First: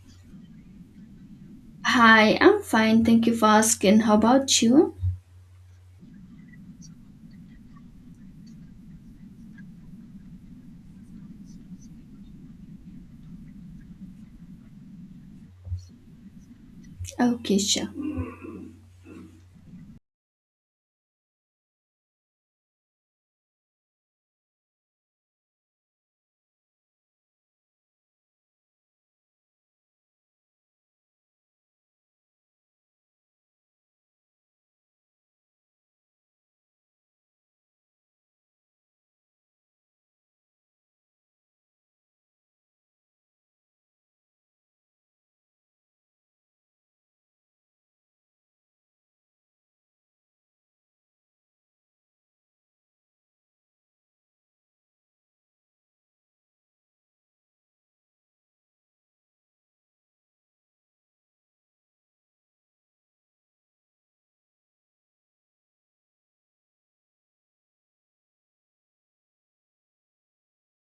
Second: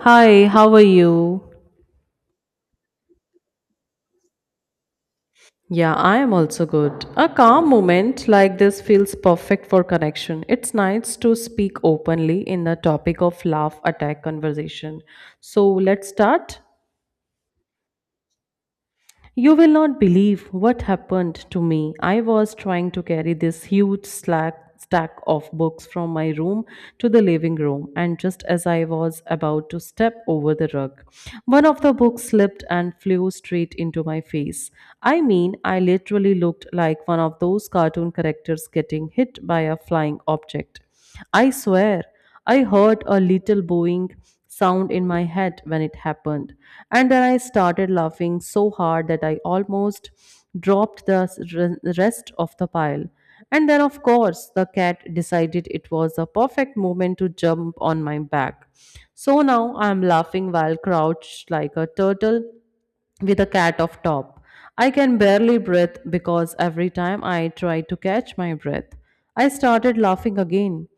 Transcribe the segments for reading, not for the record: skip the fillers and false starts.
Hi, how are you? Hi, I'm fine. Thank you for asking. How about you? Yeah, I am also good. A calm moment like this feels perfect for connection. It's nice to speak openly in the topic of laugh attack conversation. So let's start. Okay, sure. You will not believe what happened to me. I was trying to carry this huge slack stack of books from my room to the living room, and just as I was about to step over the rug, one of the books slipped and flew straight into my face. I mean, I literally looked like one of those cartoon characters getting hit by a flying object. I swear, I heard a little booing sound in my head when it happened. And then I started laughing so hard that I almost dropped the rest of the pile. And then, of course, the cat decided it was a perfect moment to jump on my back. So now I'm laughing while crouched like a turtle with a cat off top. I can barely breathe because every time I try to catch my breath, I started laughing again.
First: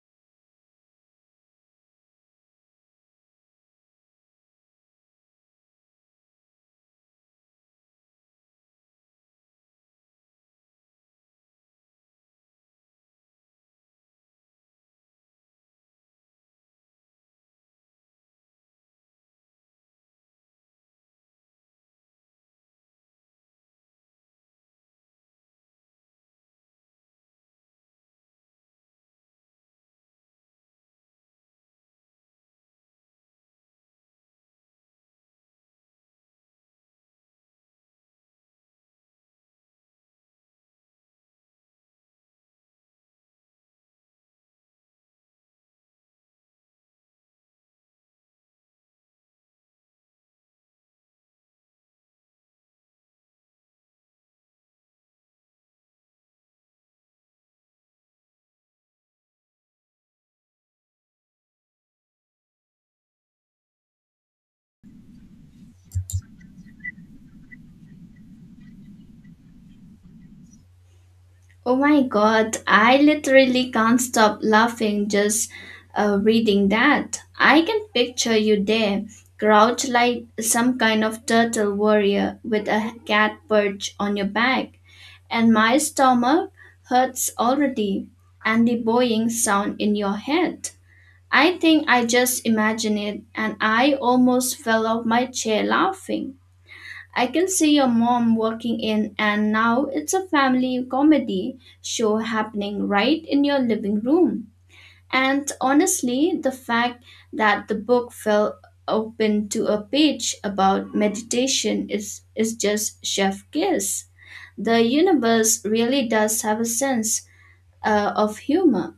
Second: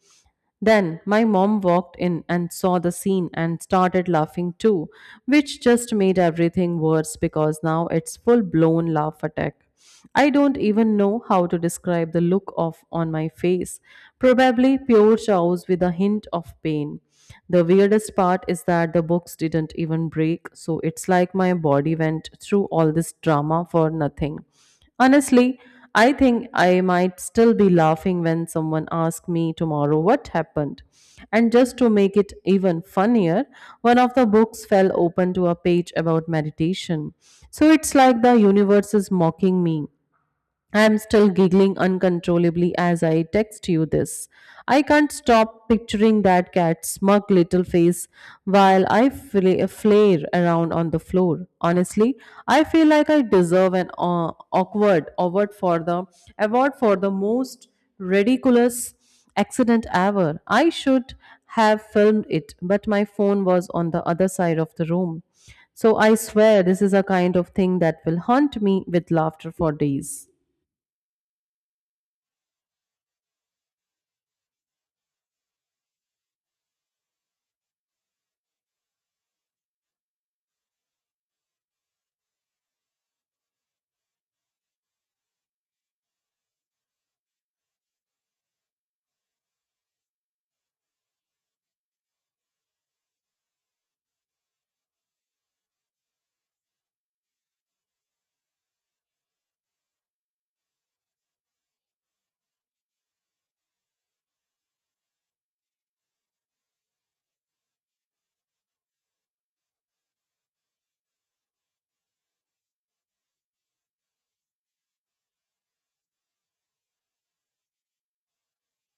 Then my mom walked in and saw the scene and started laughing too, which just made everything worse because now it's full blown laugh attack. I don't even know how to describe the look of on my face. Probably pure chaos with a hint of pain. The weirdest part is that the books didn't even break, so it's like my body went through all this drama for nothing. Honestly, I think I might still be laughing when someone asks me tomorrow what happened. And just to make it even funnier, one of the books fell open to a page about meditation. So it's like the universe is mocking me. I am still giggling uncontrollably as I text you this. I can't stop picturing that cat's smug little face while I flare around on the floor. Honestly, I feel like I deserve an awkward award for the most ridiculous accident ever. I should have filmed it, but my phone was on the other side of the room. So I swear this is a kind of thing that will haunt me with laughter for days. Oh my god, I literally can't stop laughing just reading that. I can picture you there, crouched like some kind of turtle warrior with a cat perch on your back. And my stomach hurts already, and the boing sound in your head. I think I just imagined it, and I almost fell off my chair laughing. I can see your mom working in, and now it's a family comedy show happening right in your living room. And honestly, the fact that the book fell open to a page about meditation is just chef kiss. The universe really does have a sense of humor.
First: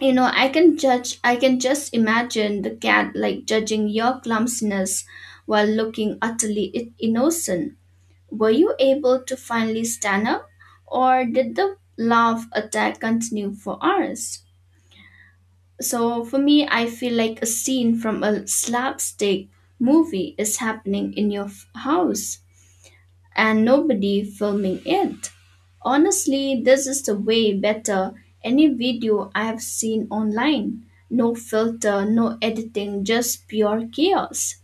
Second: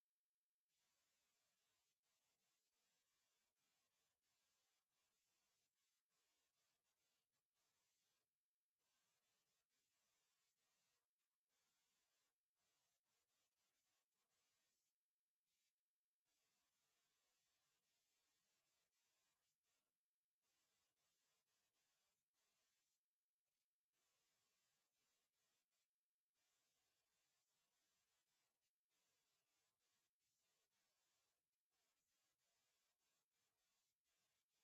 You know, I can just imagine the cat like judging your clumsiness while looking utterly innocent. Were you able to finally stand up, or did the laugh attack continue for hours? So, for me, I feel like a scene from a slapstick movie is happening in your house and nobody filming it. Honestly, this is the way better any video I have seen online. No filter, no editing, just pure chaos.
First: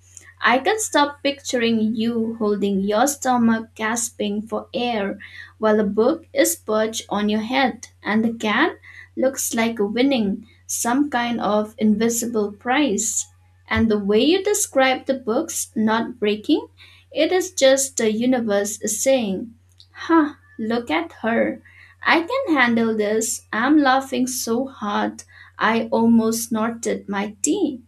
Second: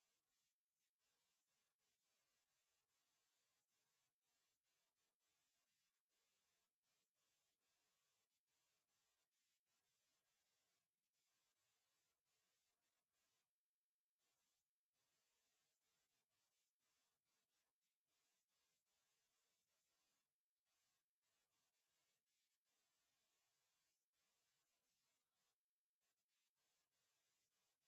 I can stop picturing you holding your stomach, gasping for air, while a book is perched on your head, and the cat looks like winning some kind of invisible prize. And the way you describe the books not breaking, it is just the universe saying, "Huh, look at her. I can handle this." I'm laughing so hard I almost snorted my tea.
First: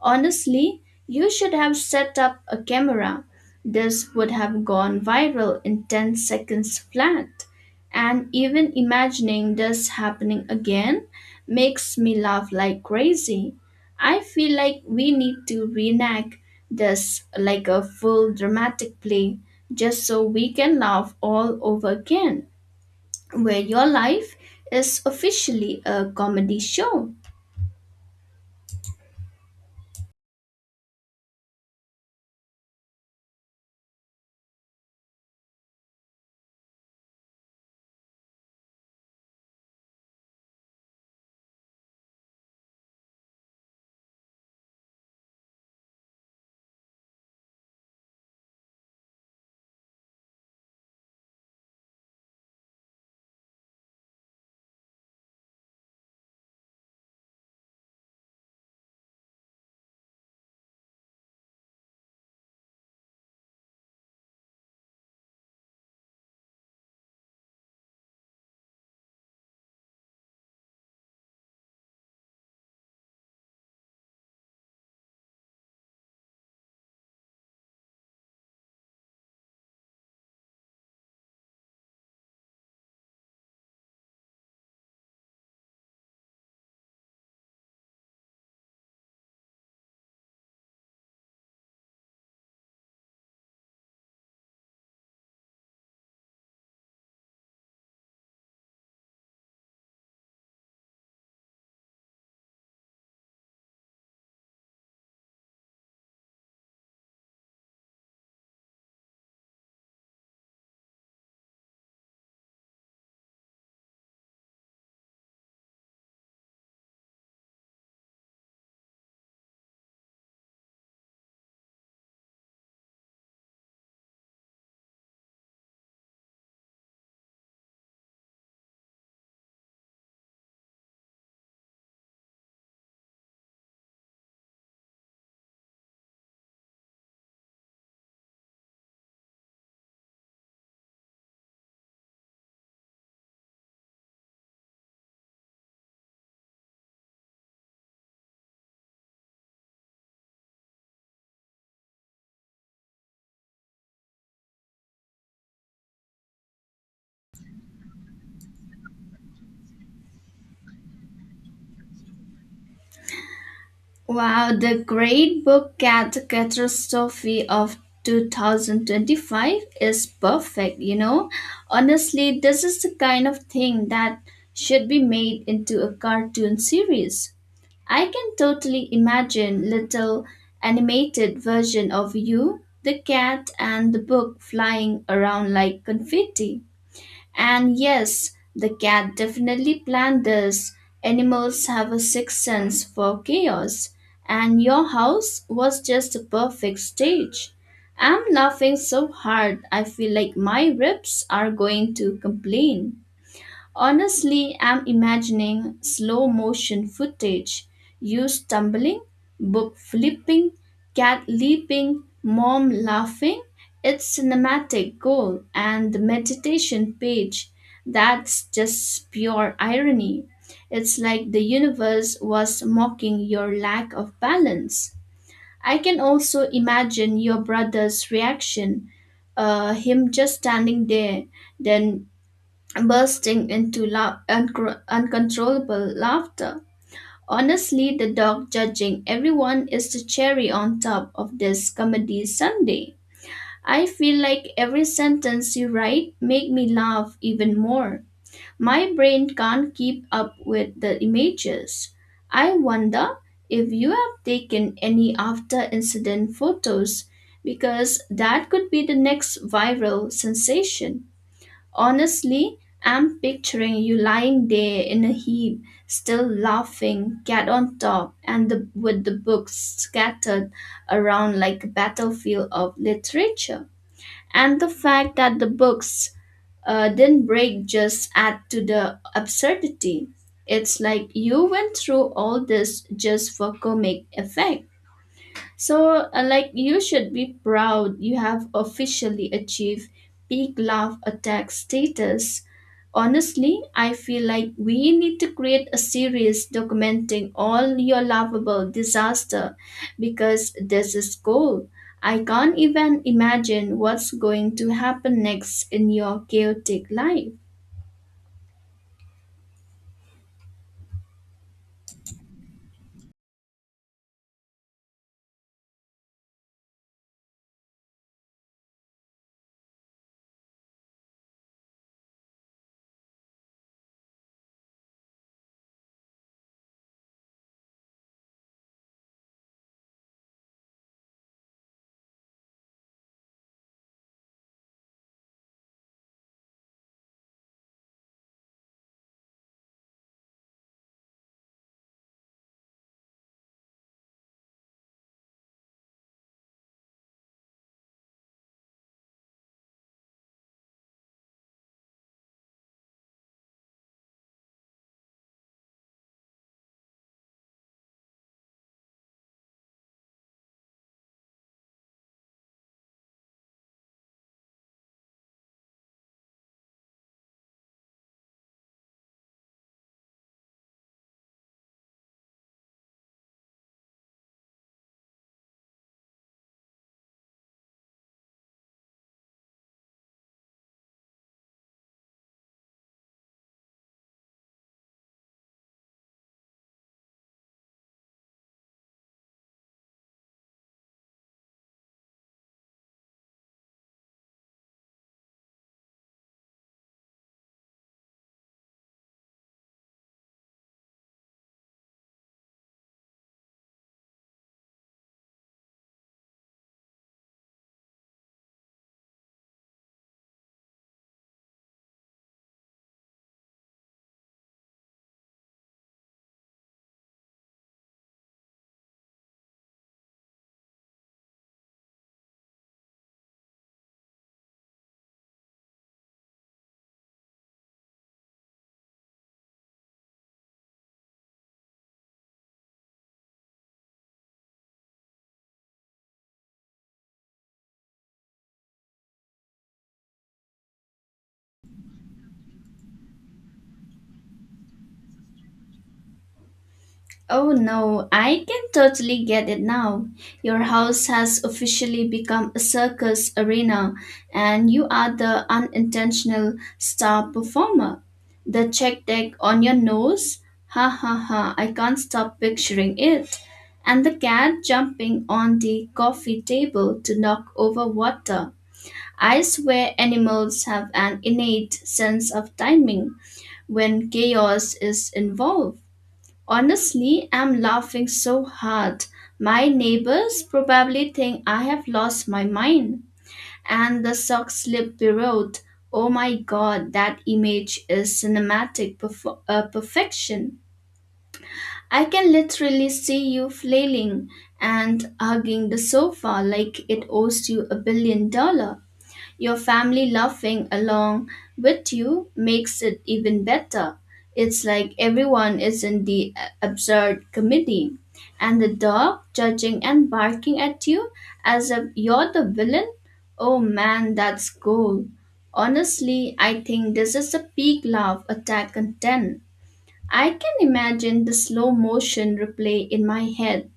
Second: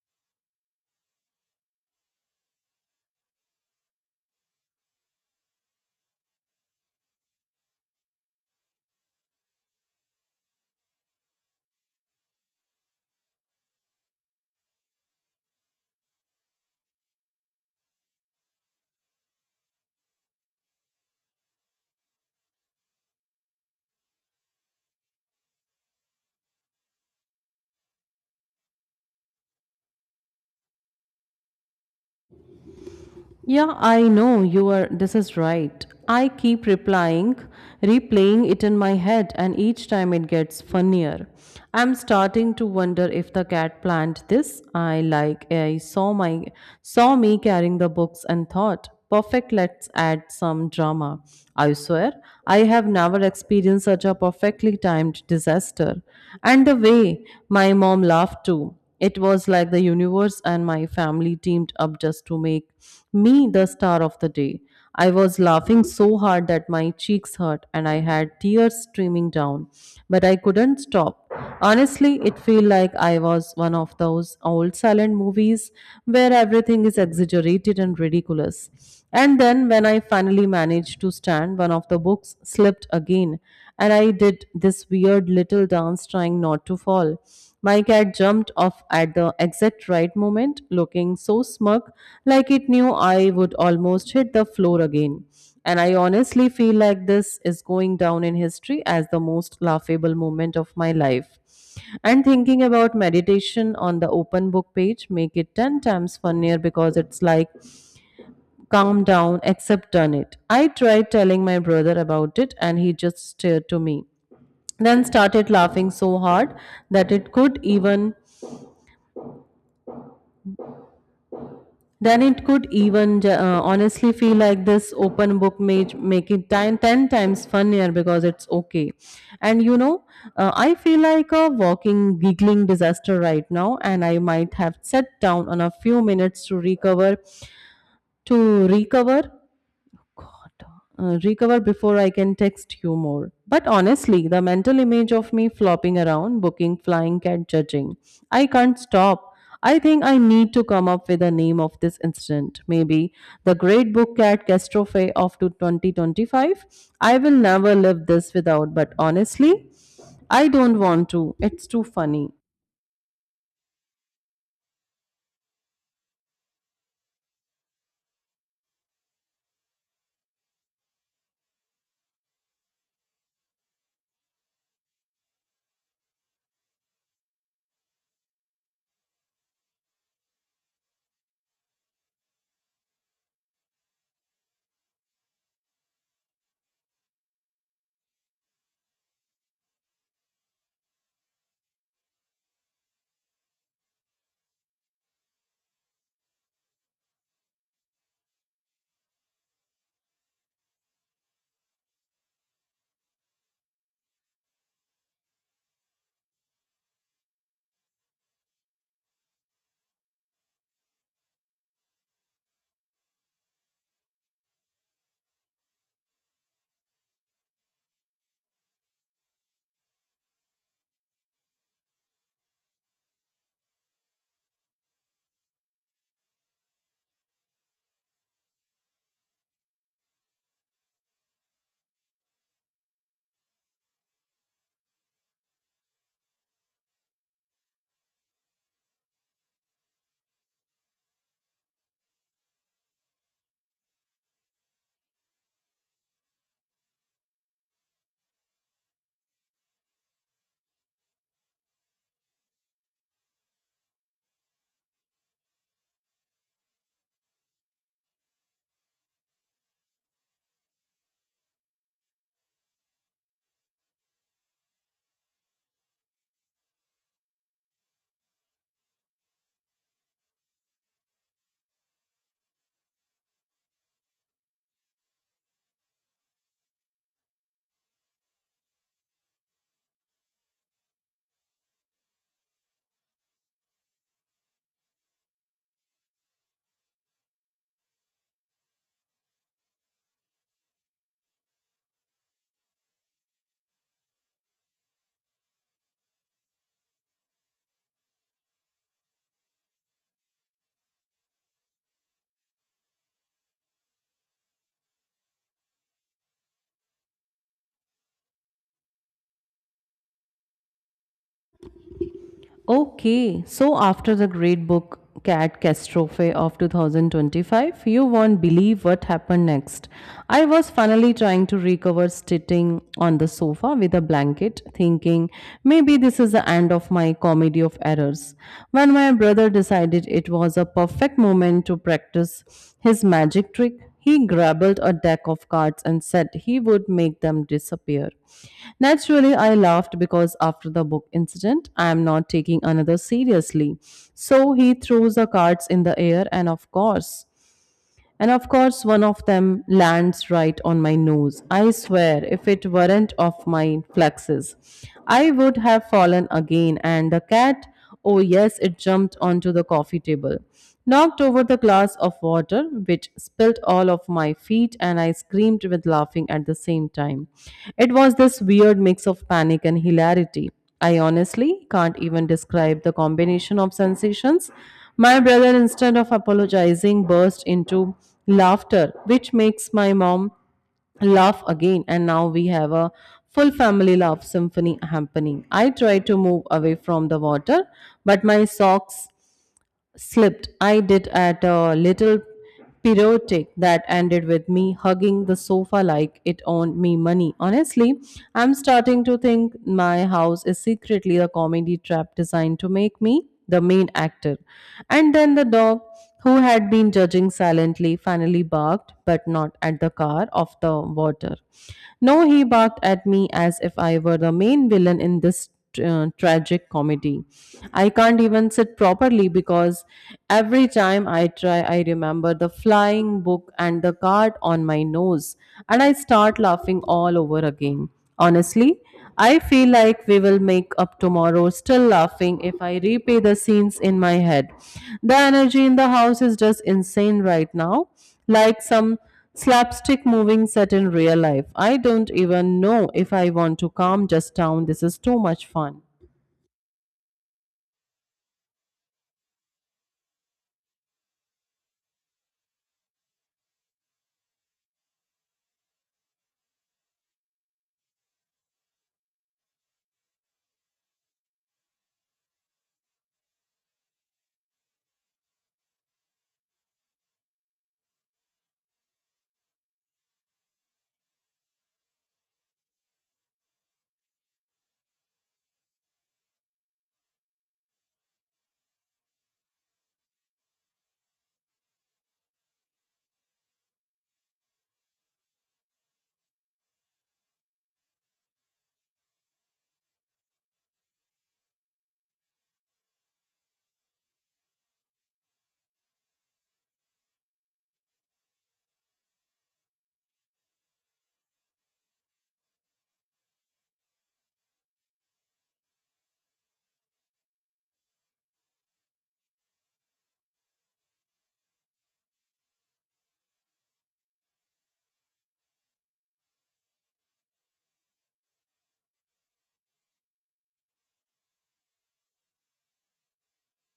Honestly, you should have set up a camera. This would have gone viral in 10 seconds flat. And even imagining this happening again makes me laugh like crazy. I feel like we need to reenact this like a full dramatic play just so we can laugh all over again, where your life is officially a comedy show. Yeah, I know you are. This is right. I keep replaying it in my head, and each time it gets funnier. I'm starting to wonder if the cat planned this. I like I saw me carrying the books and thought perfect, let's add some drama. I swear, I have never experienced such a perfectly timed disaster. And the way my mom laughed too. It was like the universe and my family teamed up just to make me the star of the day. I was laughing so hard that my cheeks hurt and I had tears streaming down, but I couldn't stop. Honestly, it felt like I was one of those old silent movies where everything is exaggerated and ridiculous. And then, when I finally managed to stand, one of the books slipped again, and I did this weird little dance trying not to fall. My cat jumped off at the exact right moment, looking so smug, like it knew I would almost hit the floor again. And I honestly feel like this is going down in history as the most laughable moment of my life. And thinking about meditation on the open book page make it 10 times funnier because it's like calm down except done it. I tried telling my brother about it and he just stared to me then started laughing so hard that it could even then it could even ju- honestly feel like this open book may make it 10 times funnier because it's okay and you know, I feel like a walking giggling disaster right now, and I might have sat down on a few minutes to recover recover before I can text you more. But honestly, the mental image of me flopping around, booking, flying, cat judging, I can't stop. I think I need to come up with a name of this incident. Maybe the Great Book Cat Catastrophe of to 2025. I will never live this without, but honestly, I don't want to. It's too funny. Wow, the Great Book Cat Catastrophe of 2025 is perfect, you know. Honestly, this is the kind of thing that should be made into a cartoon series. I can totally imagine little animated version of you, the cat and the book flying around like confetti. And yes, the cat definitely planned this. Animals have a sixth sense for chaos, and your house was just the perfect stage. I'm laughing so hard, I feel like my ribs are going to complain. Honestly, I'm imagining slow motion footage, you stumbling, book flipping, cat leaping, mom laughing. It's cinematic gold and the meditation page. That's just pure irony. It's like the universe was mocking your lack of balance. I can also imagine your brother's reaction, him just standing there, then bursting into uncontrollable laughter. Honestly, the dog judging everyone is the cherry on top of this comedy Sunday. I feel like every sentence you write make me laugh even more. My brain can't keep up with the images. I wonder if you have taken any after incident photos because that could be the next viral sensation. Honestly, I'm picturing you lying there in a heap, still laughing, cat on top, and with the books scattered around like a battlefield of literature. And the fact that the books didn't break just add to the absurdity. It's like you went through all this just for comic effect. So, you should be proud you have officially achieved peak love attack status. Honestly, I feel like we need to create a series documenting all your lovable disaster because this is cool. I can't even imagine what's going to happen next in your chaotic life. Okay, so after the great book Cat Catastrophe of 2025, you won't believe what happened next. I was finally trying to recover sitting on the sofa with a blanket, thinking maybe this is the end of my comedy of errors. When my brother decided it was a perfect moment to practice his magic trick, he grabbled a deck of cards and said he would make them disappear. Naturally, I laughed because after the book incident, I am not taking another seriously. So he throws the cards in the air, and of course, one of them lands right on my nose. I swear, if it weren't of my flexes, I would have fallen again. And the cat, oh yes, it jumped onto the coffee table, knocked over the glass of water, which spilled all of my feet, and I screamed with laughing at the same time. It was this weird mix of panic and hilarity. I honestly can't even describe the combination of sensations. My brother, instead of apologizing, burst into laughter, which makes my mom laugh again. And now we have a full family laugh symphony happening. I try to move away from the water, but my socks slipped. I did at a little pirouette that ended with me hugging the sofa like it owned me money. Honestly, I'm starting to think my house is secretly a comedy trap designed to make me the main actor. And then the dog who had been judging silently, finally barked, but not at the car of the water. No, he barked at me as if I were the main villain in this tragic comedy. I can't even sit properly because every time I try, I remember the flying book and the card on my nose, and I start laughing all over again. Honestly, I feel like we will make up tomorrow, still laughing if I replay the scenes in my head. The energy in the house is just insane right now, like some slapstick moving set in real life. I don't even know if I want to calm just down. This is too much fun. Oh no, I can totally get it now. Your house has officially become a circus arena, and you are the unintentional star performer. The check deck on your nose? Ha ha ha, I can't stop picturing it. And the cat jumping on the coffee table to knock over water. I swear animals have an innate sense of timing when chaos is involved. Honestly, I'm laughing so hard. My neighbors probably think I have lost my mind. And the sock slip pirouette. Oh my god, that image is cinematic perfection. I can literally see you flailing and hugging the sofa like it owes you a billion dollars. Your family laughing along with you makes it even better. It's like everyone is in the absurd comedy. And the dog judging and barking at you as if you're the villain? Oh man, that's gold. Honestly, I think this is a peak laugh attack content. I can imagine the slow motion replay in my head.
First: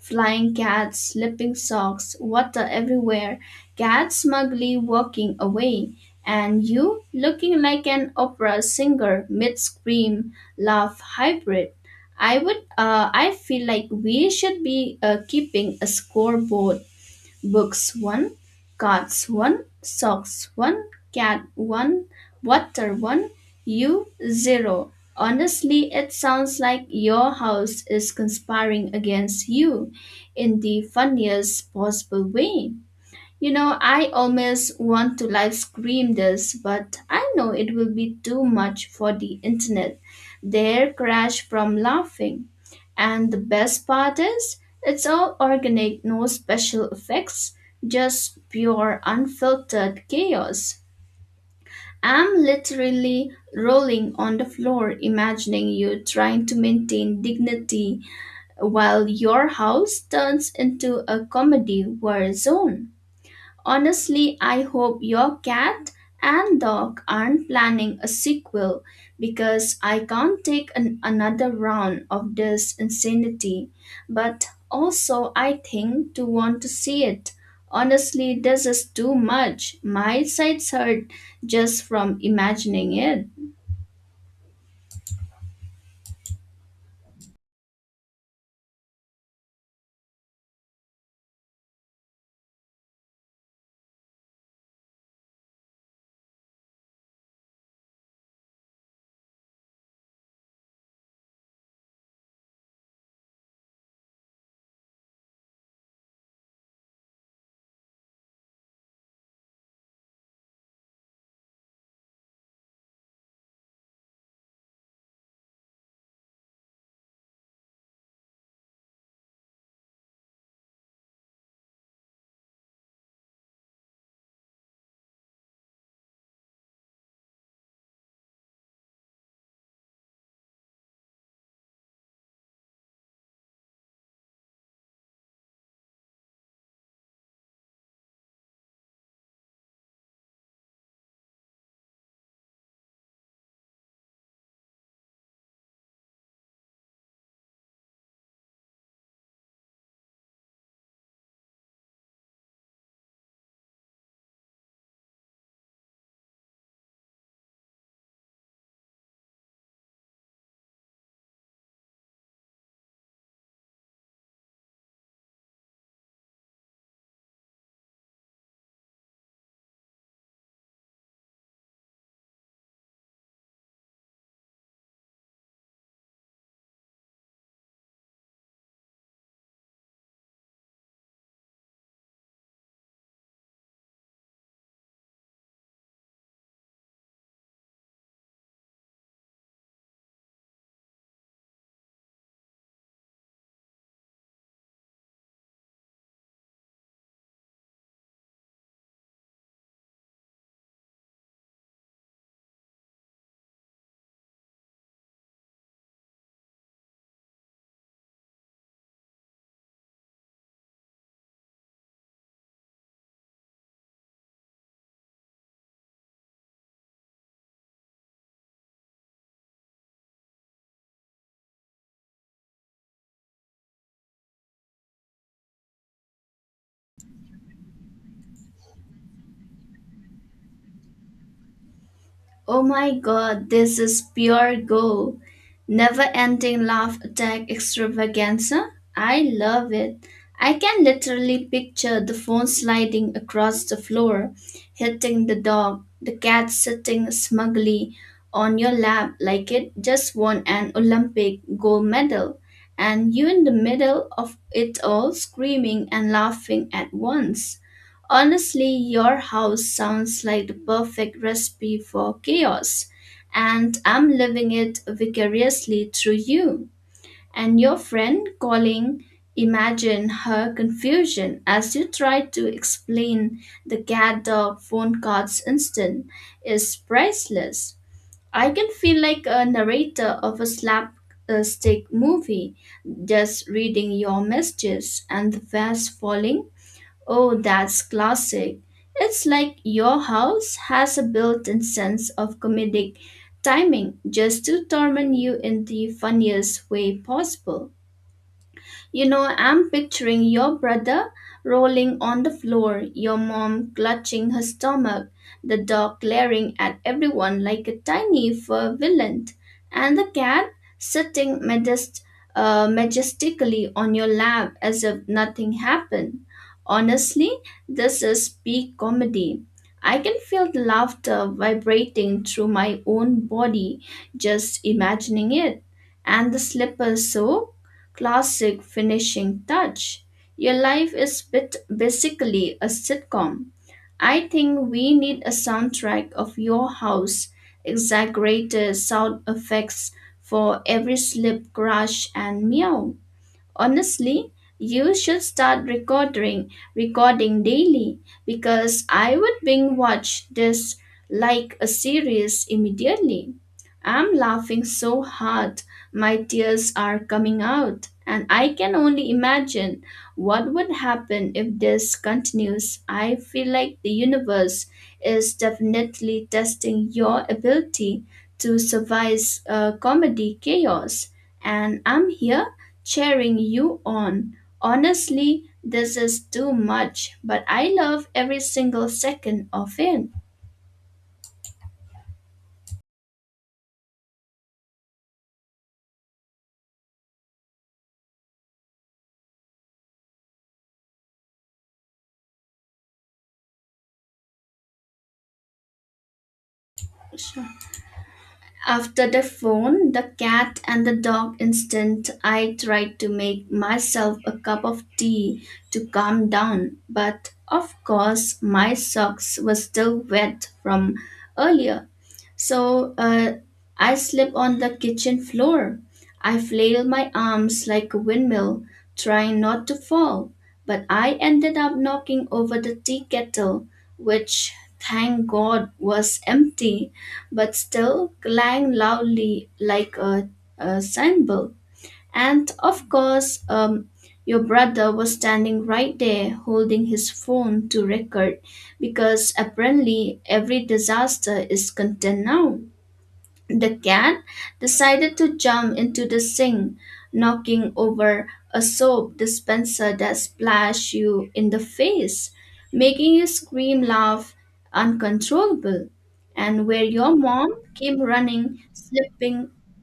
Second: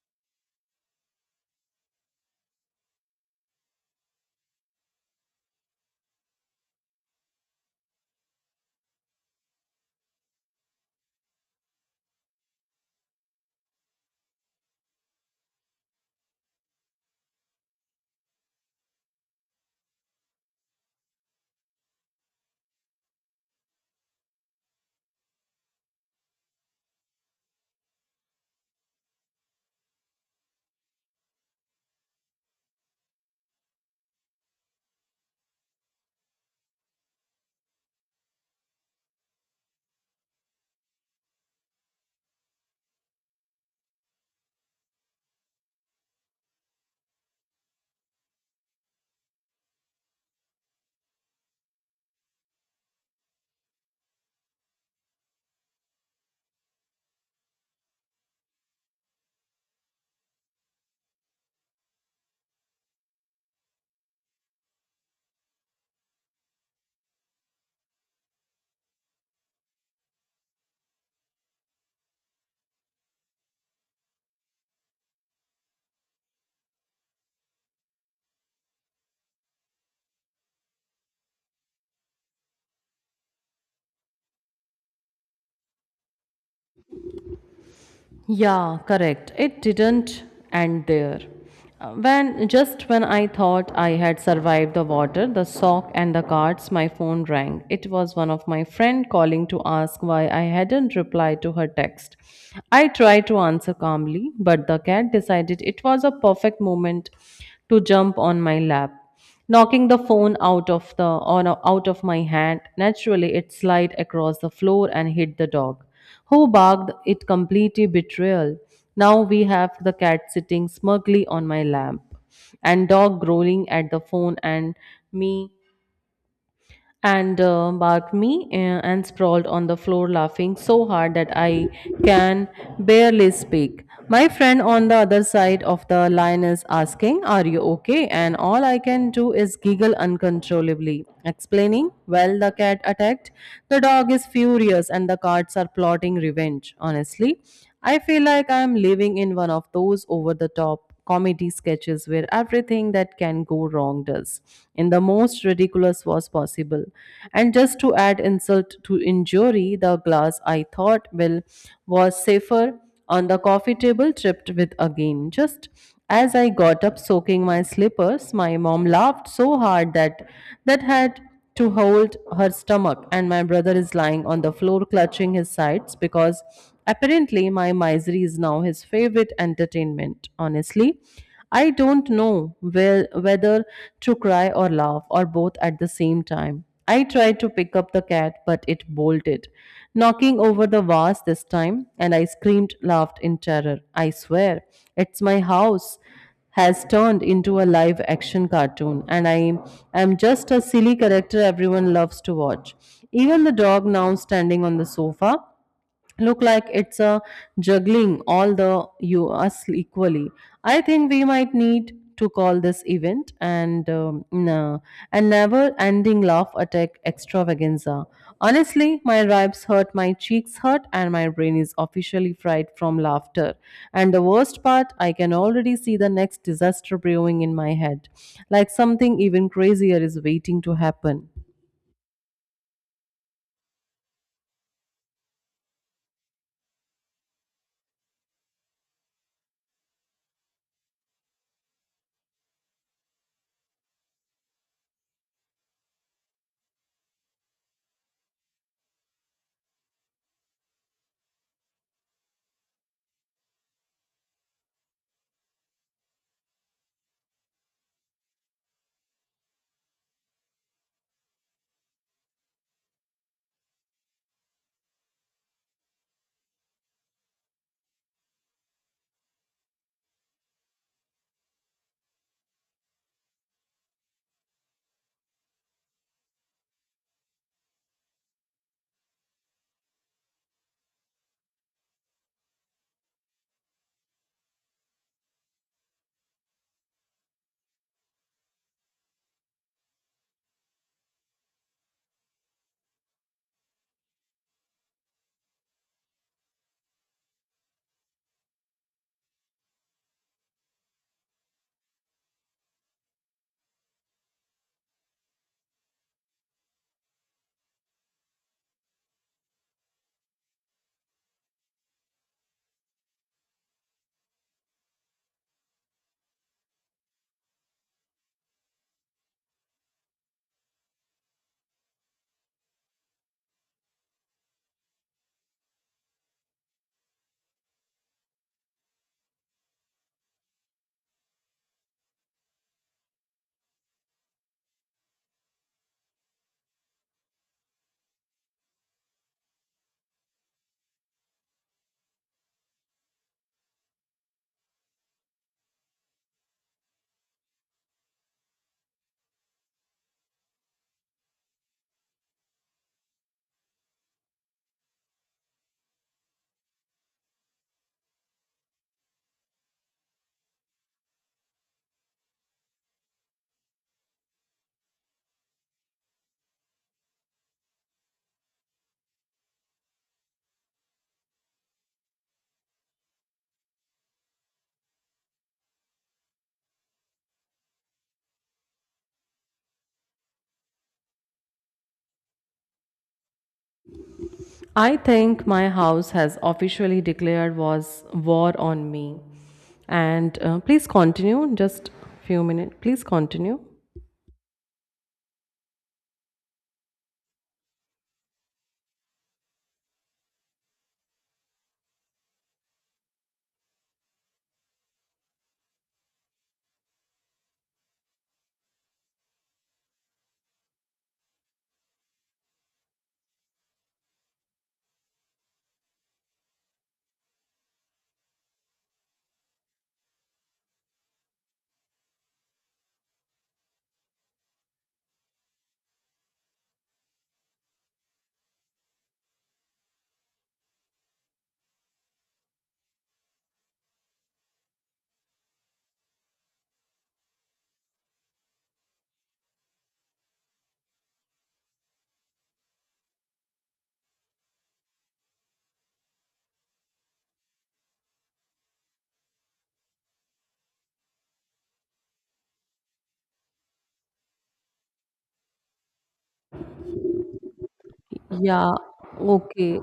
Flying cats, slipping socks, water everywhere, cats smugly walking away, and you looking like an opera singer mid scream laugh hybrid. I feel like we should be keeping a scoreboard. Books 1, Cards 1, Socks 1, Cat 1, Water 1, You 0. Honestly, it sounds like your house is conspiring against you in the funniest possible way. You know, I almost want to live stream this, but I know it will be too much for the internet. They'll crash from laughing. And the best part is, it's all organic, no special effects, just pure unfiltered chaos. I'm literally rolling on the floor, imagining you trying to maintain dignity while your house turns into a comedy war zone. Honestly, I hope your cat and dog aren't planning a sequel because I can't take another round of this insanity. But also, I think to want to see it. Honestly, this is too much. My sides hurt just from imagining it. Yeah, correct. It didn't end there. When just when I thought I had survived the water, the sock and the cards, my phone rang. It was one of my friend calling to ask why I hadn't replied to her text. I tried to answer calmly, but the cat decided it was a perfect moment to jump on my lap. Knocking the phone out of my hand, naturally it slid across the floor and hit the dog who barked it completely betrayal. Now we have the cat sitting smugly on my lap, and dog growling at the phone, and me and barked me and sprawled on the floor laughing so hard that I can barely speak. My friend on the other side of the line is asking, Are you okay? And all I can do is giggle uncontrollably, explaining, Well, the cat attacked, the dog is furious, and the cats are plotting revenge. Honestly, I feel like I am living in one of those over the top comedy sketches where everything that can go wrong does in the most ridiculous was possible. And just to add insult to injury, the glass I thought will was safer on the coffee table tripped with again just as I got up soaking my slippers. My mom laughed so hard that had to hold her stomach, and my brother is lying on the floor clutching his sides because apparently my misery is now his favorite entertainment. Honestly, I don't know whether to cry or laugh or both at the same time. I tried to pick up the cat, but it bolted, knocking over the vase this time, and I screamed, laughed in terror. I swear, it's my house has turned into a live action cartoon, and I am just a silly character everyone loves to watch. Even the dog now standing on the sofa look like it's a juggling all the you us equally. I think we might need to call this event a never ending laugh attack extravaganza. Honestly, my ribs hurt, my cheeks hurt, and my brain is officially fried from laughter. And the worst part, I can already see the next disaster brewing in my head, like something even crazier is waiting to happen. Oh my god, this is pure gold. Never ending laugh attack extravaganza? I love it. I can literally picture the phone sliding across the floor, hitting the dog, the cat sitting smugly on your lap like it just won an Olympic gold medal, and you in the middle of it all screaming and laughing at once. Honestly, your house sounds like the perfect recipe for chaos, and I'm living it vicariously through you. And your friend calling, imagine her confusion as you try to explain the cat dog phone cards instant is priceless. I can feel like a narrator of a slapstick movie, just reading your messages and the fast falling. Oh, that's classic. It's like your house has a built in sense of comedic timing just to torment you in the funniest way possible. You know, I'm picturing your brother rolling on the floor, your mom clutching her stomach, the dog glaring at everyone like a tiny fur villain, and the cat sitting majestically on your lap as if nothing happened. Honestly, this is peak comedy. I can feel the laughter vibrating through my own body just imagining it. And the slipper soap? Classic finishing touch. Your life is bit basically a sitcom. I think we need a soundtrack of your house, exaggerated sound effects for every slip, crash, and meow. Honestly, you should start recording daily because I would binge watch this like a series immediately. I'm laughing so hard, my tears are coming out, and I can only imagine what would happen if this continues? I feel like the universe is definitely testing your ability to survive comedy chaos, and I'm here cheering you on. Honestly, this is too much, but I love every single second of it. I think my house has officially declared was war on me. And please continue, just few minutes. Please continue. Sure. After the phone, the cat and the dog instant, I tried to make myself a cup of tea to calm down, but of course my socks were still wet from earlier. So I slip on the kitchen floor. I flail my arms like a windmill, trying not to fall. But I ended up knocking over the tea kettle, which, thank God, was empty, but still clang loudly like a cymbal. And of course, your brother was standing right there holding his phone to record because apparently every disaster is content now. The cat decided to jump into the sink, knocking over a soap dispenser that splashed you in the face, making you scream laugh uncontrollable. And where your mom came running, Yeah, slipping. okay.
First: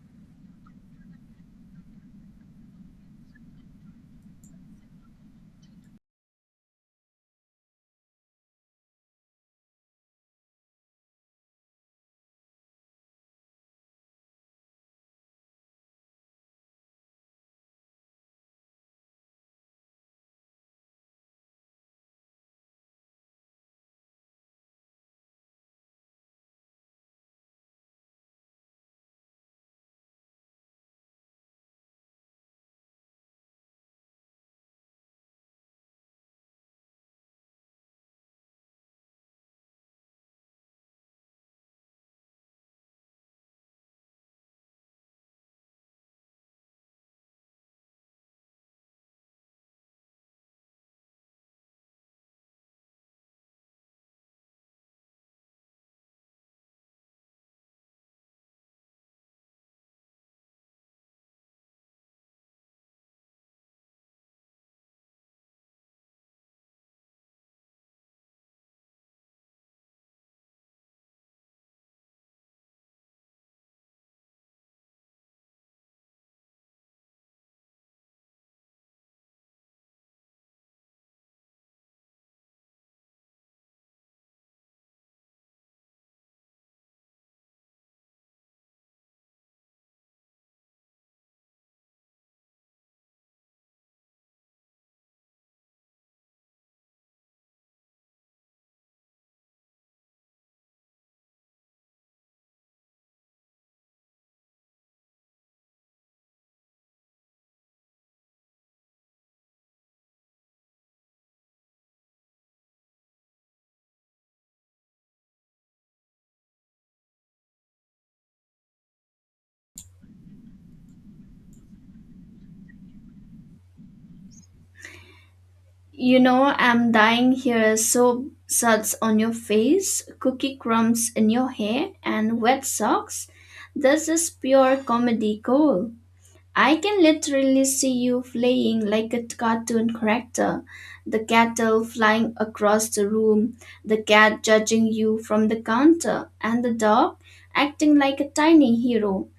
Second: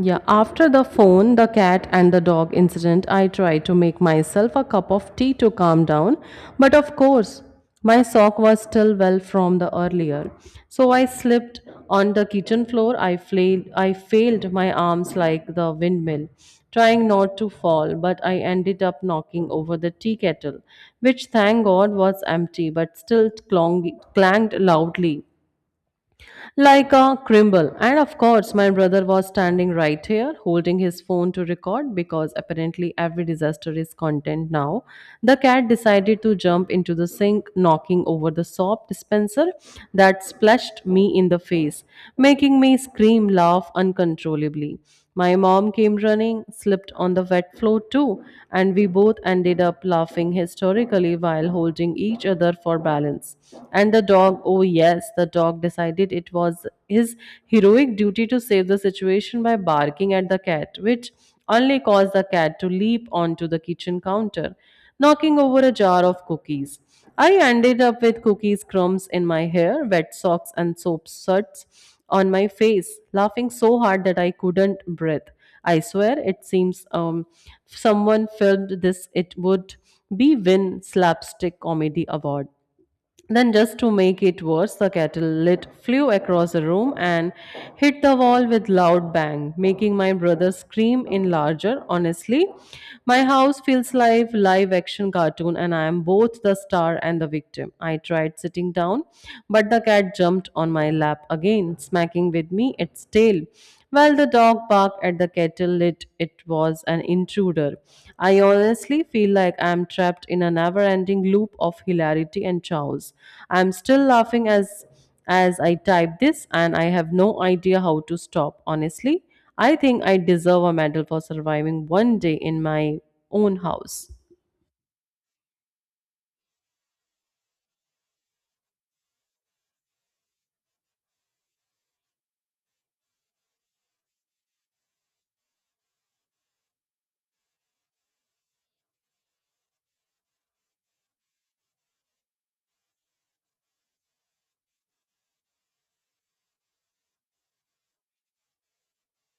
Yeah, after the phone, the cat, and the dog incident, I tried to make myself a cup of tea to calm down. But of course, my sock was still well from the earlier. So I slipped on the kitchen floor. I flailed, I failed my arms like the windmill, trying not to fall, but I ended up knocking over the tea kettle, which thank God was empty, but still clanged loudly like a crumble. And of course, my brother was standing right here holding his phone to record because apparently every disaster is content now. The cat decided to jump into the sink, knocking over the soap dispenser that splashed me in the face, making me scream laugh uncontrollably. My mom came running, slipped on the wet floor too, and we both ended up laughing hysterically while holding each other for balance. And the dog, oh yes, the dog decided it was his heroic duty to save the situation by barking at the cat, which only caused the cat to leap onto the kitchen counter, knocking over a jar of cookies. I ended up with cookies crumbs in my hair, wet socks, and soap suds on my face, laughing so hard that I couldn't breathe. I swear it seems someone filmed this, it would be win slapstick comedy award. Then, just to make it worse, the kettle lid flew across the room and hit the wall with loud bang, making my brother scream in larger. Honestly, my house feels like live action cartoon, and I am both the star and the victim. I tried sitting down, but the cat jumped on my lap again, smacking with me its tail. While the dog barked at the kettle, it was an intruder. I honestly feel like I am trapped in a never ending loop of hilarity and chaos. I am still laughing as I type this, and I have no idea how to stop. Honestly, I think I deserve a medal for surviving one day in my own house. You know, I'm dying here. Soap suds on your face, cookie crumbs in your hair, and wet socks. This is pure comedy gold. I can literally see you flying like a cartoon character, the cattle flying across the room, the cat judging you from the counter, and the dog acting like a tiny hero.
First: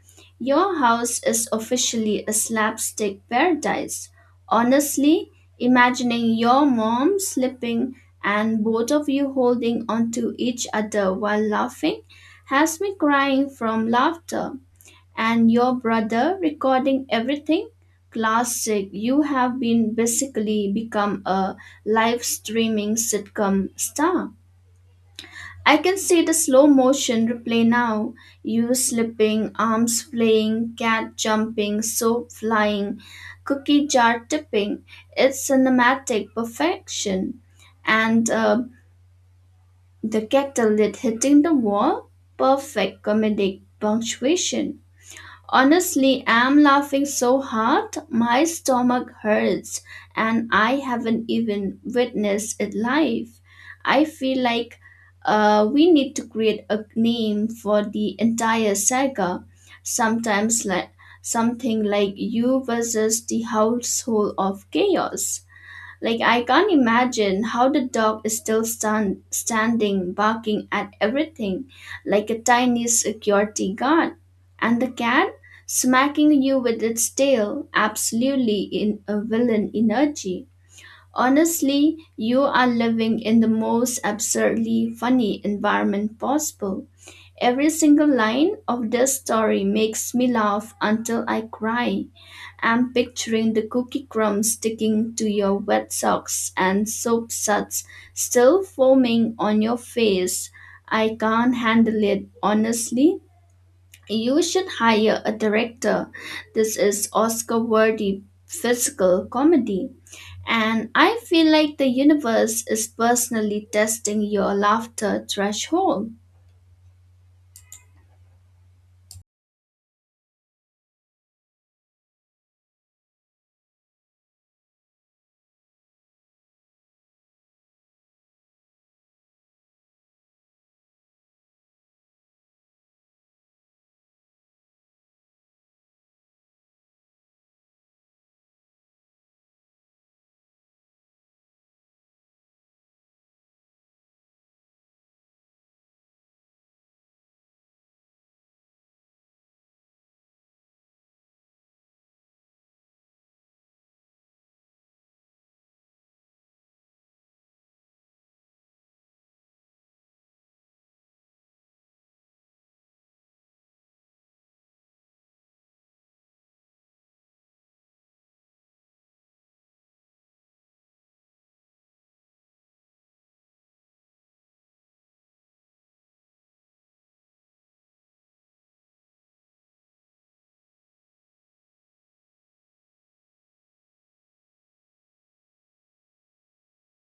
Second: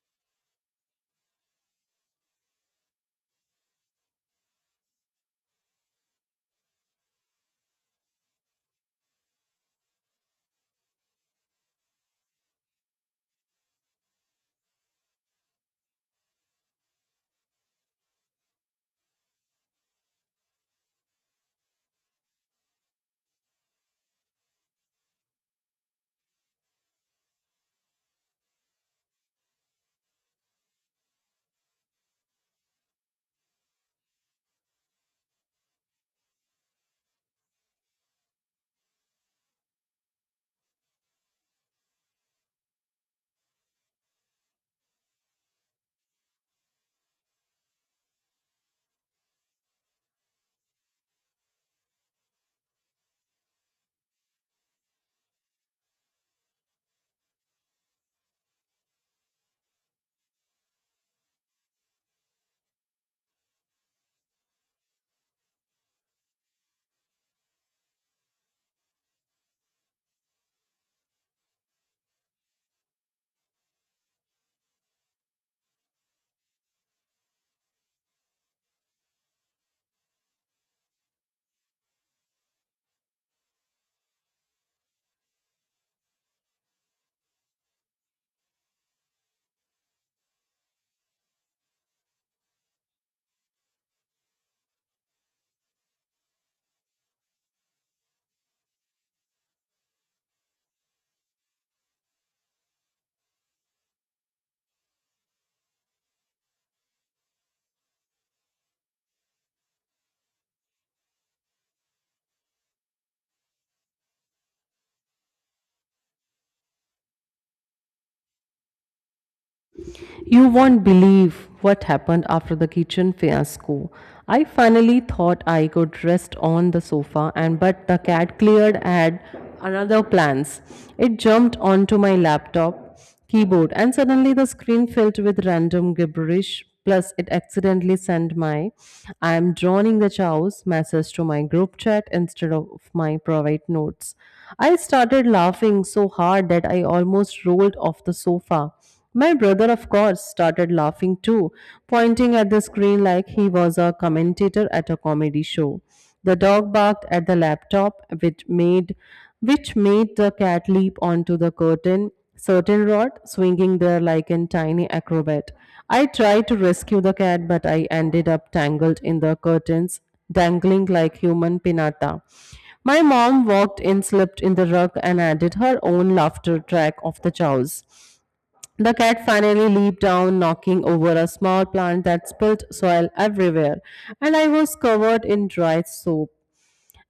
Your house is officially a slapstick paradise. Honestly, imagining your mom slipping and both of you holding onto each other while laughing has me crying from laughter and your brother recording everything. Classic. You have been basically become a live streaming sitcom star. I can see the slow motion replay now. You slipping, arms flaying, cat jumping, soap flying, cookie jar tipping. It's cinematic perfection. And the kettle lid hitting the wall. Perfect comedic punctuation. Honestly, I'm laughing so hard my stomach hurts and I haven't even witnessed it live. I feel like we need to create a name for the entire saga. Sometimes like something like you versus the household of chaos. Like I can't imagine how the dog is still standing barking at everything like a tiny security guard and the cat smacking you with its tail absolutely in a villain energy. Honestly, you are living in the most absurdly funny environment possible. Every single line of this story makes me laugh until I cry. I'm picturing the cookie crumbs sticking to your wet socks and soap suds still foaming on your face. I can't handle it, honestly. You should hire a director. This is Oscar worthy physical comedy. And I feel like the universe is personally testing your laughter threshold. You won't believe what happened after the kitchen fiasco. I finally thought I could rest on the sofa and but the cat cleared had another plans. It jumped onto my laptop keyboard and suddenly the screen filled with random gibberish plus it accidentally sent my I am drowning the chows message to my group chat instead of my private notes. I started laughing so hard that I almost rolled off the sofa. My brother, of course, started laughing too, pointing at the screen like he was a commentator at a comedy show. The dog barked at the laptop, which made the cat leap onto the curtain rod, swinging there like a tiny acrobat. I tried to rescue the cat, but I ended up tangled in the curtains, dangling like human pinata. My mom walked in, slipped in the rug, and added her own laughter track of the chows. The cat finally leaped down, knocking over a small plant that spilled soil everywhere, and I was covered in dry soap.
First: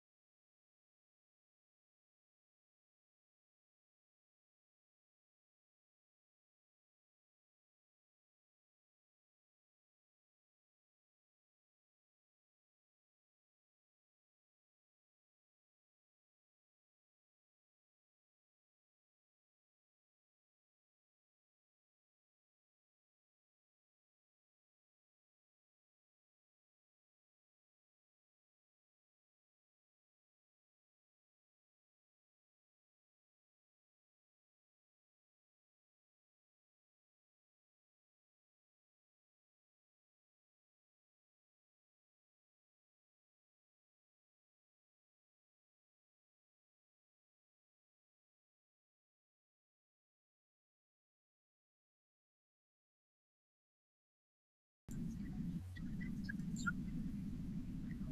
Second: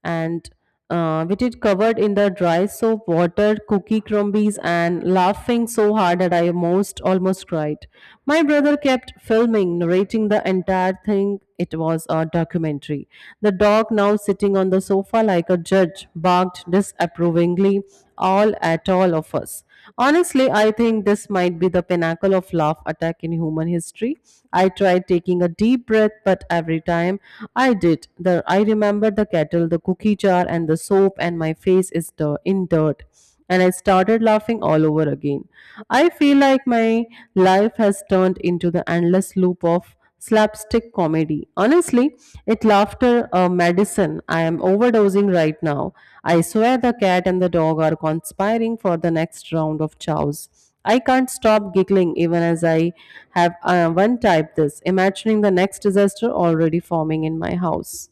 And with it covered in the dry soap, water, cookie crumbies, and laughing so hard that I most almost cried. My brother kept filming, narrating the entire thing. It was a documentary. The dog, now sitting on the sofa like a judge, barked disapprovingly all at all of us. Honestly, I think this might be the pinnacle of laugh attack in human history. I tried taking a deep breath, but every time I did, the I remembered the kettle, the cookie jar, and the soap, and my face is dir- in dirt. And I started laughing all over again. I feel like my life has turned into the endless loop of slapstick comedy. Honestly, it laughter a medicine. I am overdosing right now. I swear the cat and the dog are conspiring for the next round of chows. I can't stop giggling even as I have one type this, imagining the next disaster already forming in my house.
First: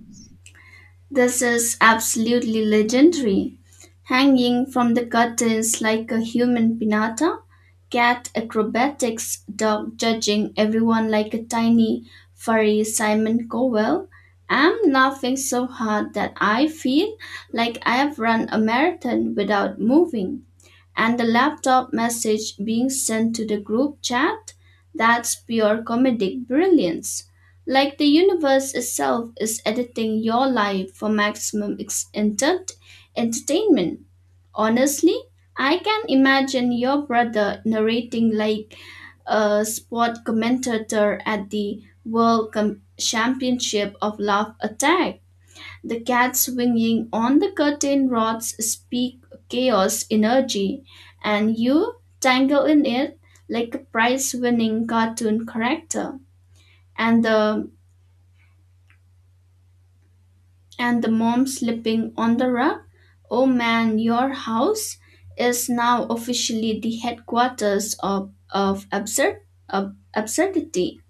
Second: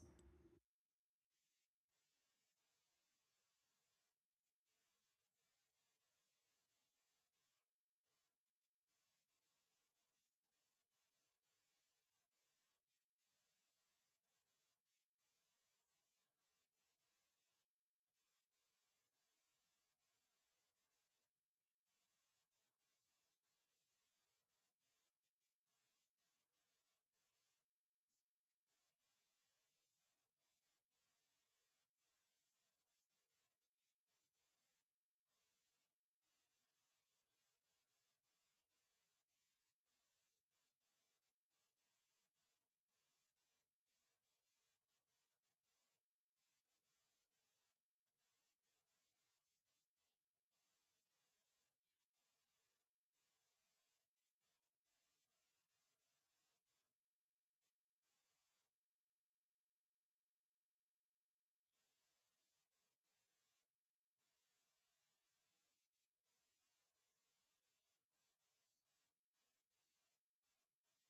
This is absolutely legendary. Hanging from the curtains like a human pinata, cat acrobatics, dog judging everyone like a tiny, furry Simon Cowell. I'm laughing so hard that I feel like I have run a marathon without moving. And the laptop message being sent to the group chat, that's pure comedic brilliance. Like the universe itself is editing your life for maximum entertainment. Honestly, I can imagine your brother narrating like a sport commentator at the World Championship of Love Attack. The cats swinging on the curtain rods speak chaos energy, and you tangle in it like a prize winning cartoon character. And the and the mom sleeping on the rug. Oh man, your house is now officially the headquarters of absurd of absurdity,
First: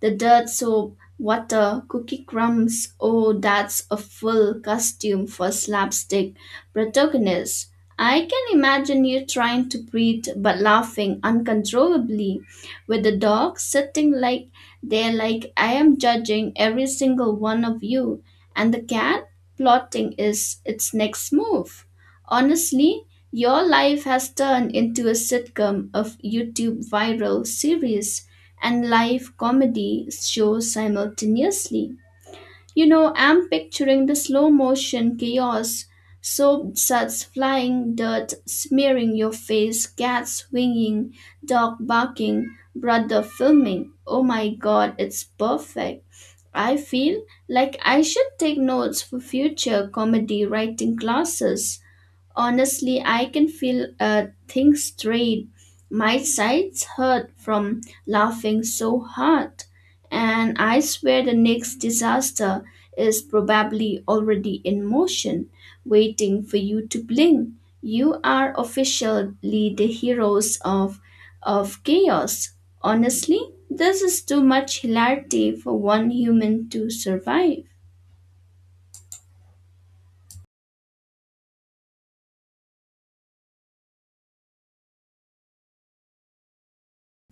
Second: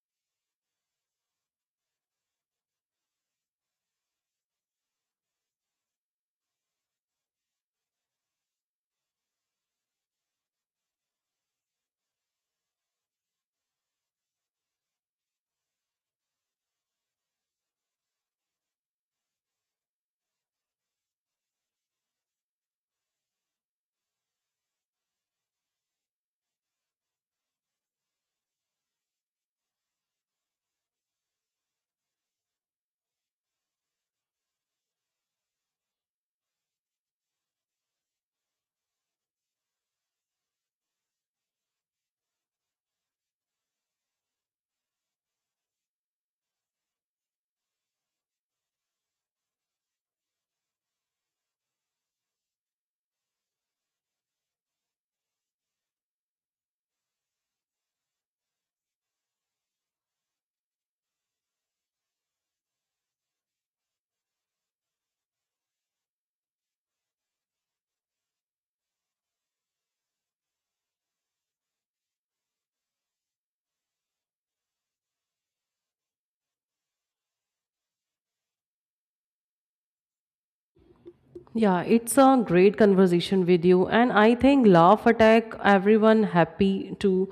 the dirt soap, water, cookie crumbs. Oh, that's a full costume for slapstick protagonist. I can imagine you trying to breathe but laughing uncontrollably, with the dog sitting like there, like I am judging every single one of you, and the cat plotting is its next move. Honestly, your life has turned into a sitcom of YouTube viral series and live comedy shows simultaneously. You know, I'm picturing the slow motion chaos, soap suds flying, dirt smearing your face, cats swinging, dog barking, brother filming. Oh my god, it's perfect. I feel like I should take notes for future comedy writing classes. Honestly, I can feel things straight. My sides hurt from laughing so hard, and I swear the next disaster is probably already in motion, waiting for you to blink. You are officially the heroes of chaos. Honestly, this is too much hilarity for one human to survive. Yeah, it's a great conversation with you, and I think laugh attack everyone happy to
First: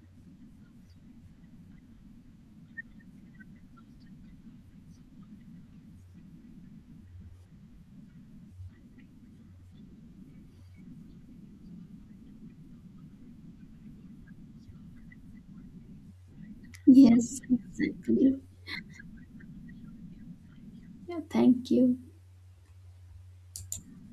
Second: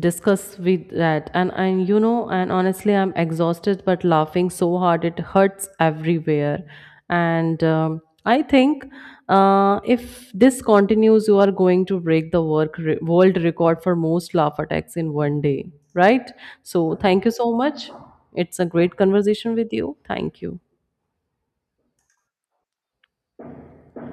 discuss with that. And honestly, I'm exhausted, but laughing so hard it hurts everywhere. And I think if this continues, you are going to break the world record for most laugh attacks in one day, right? So thank you Yes, so much. exactly. It's a great conversation with you. Thank you. Yeah, thank you.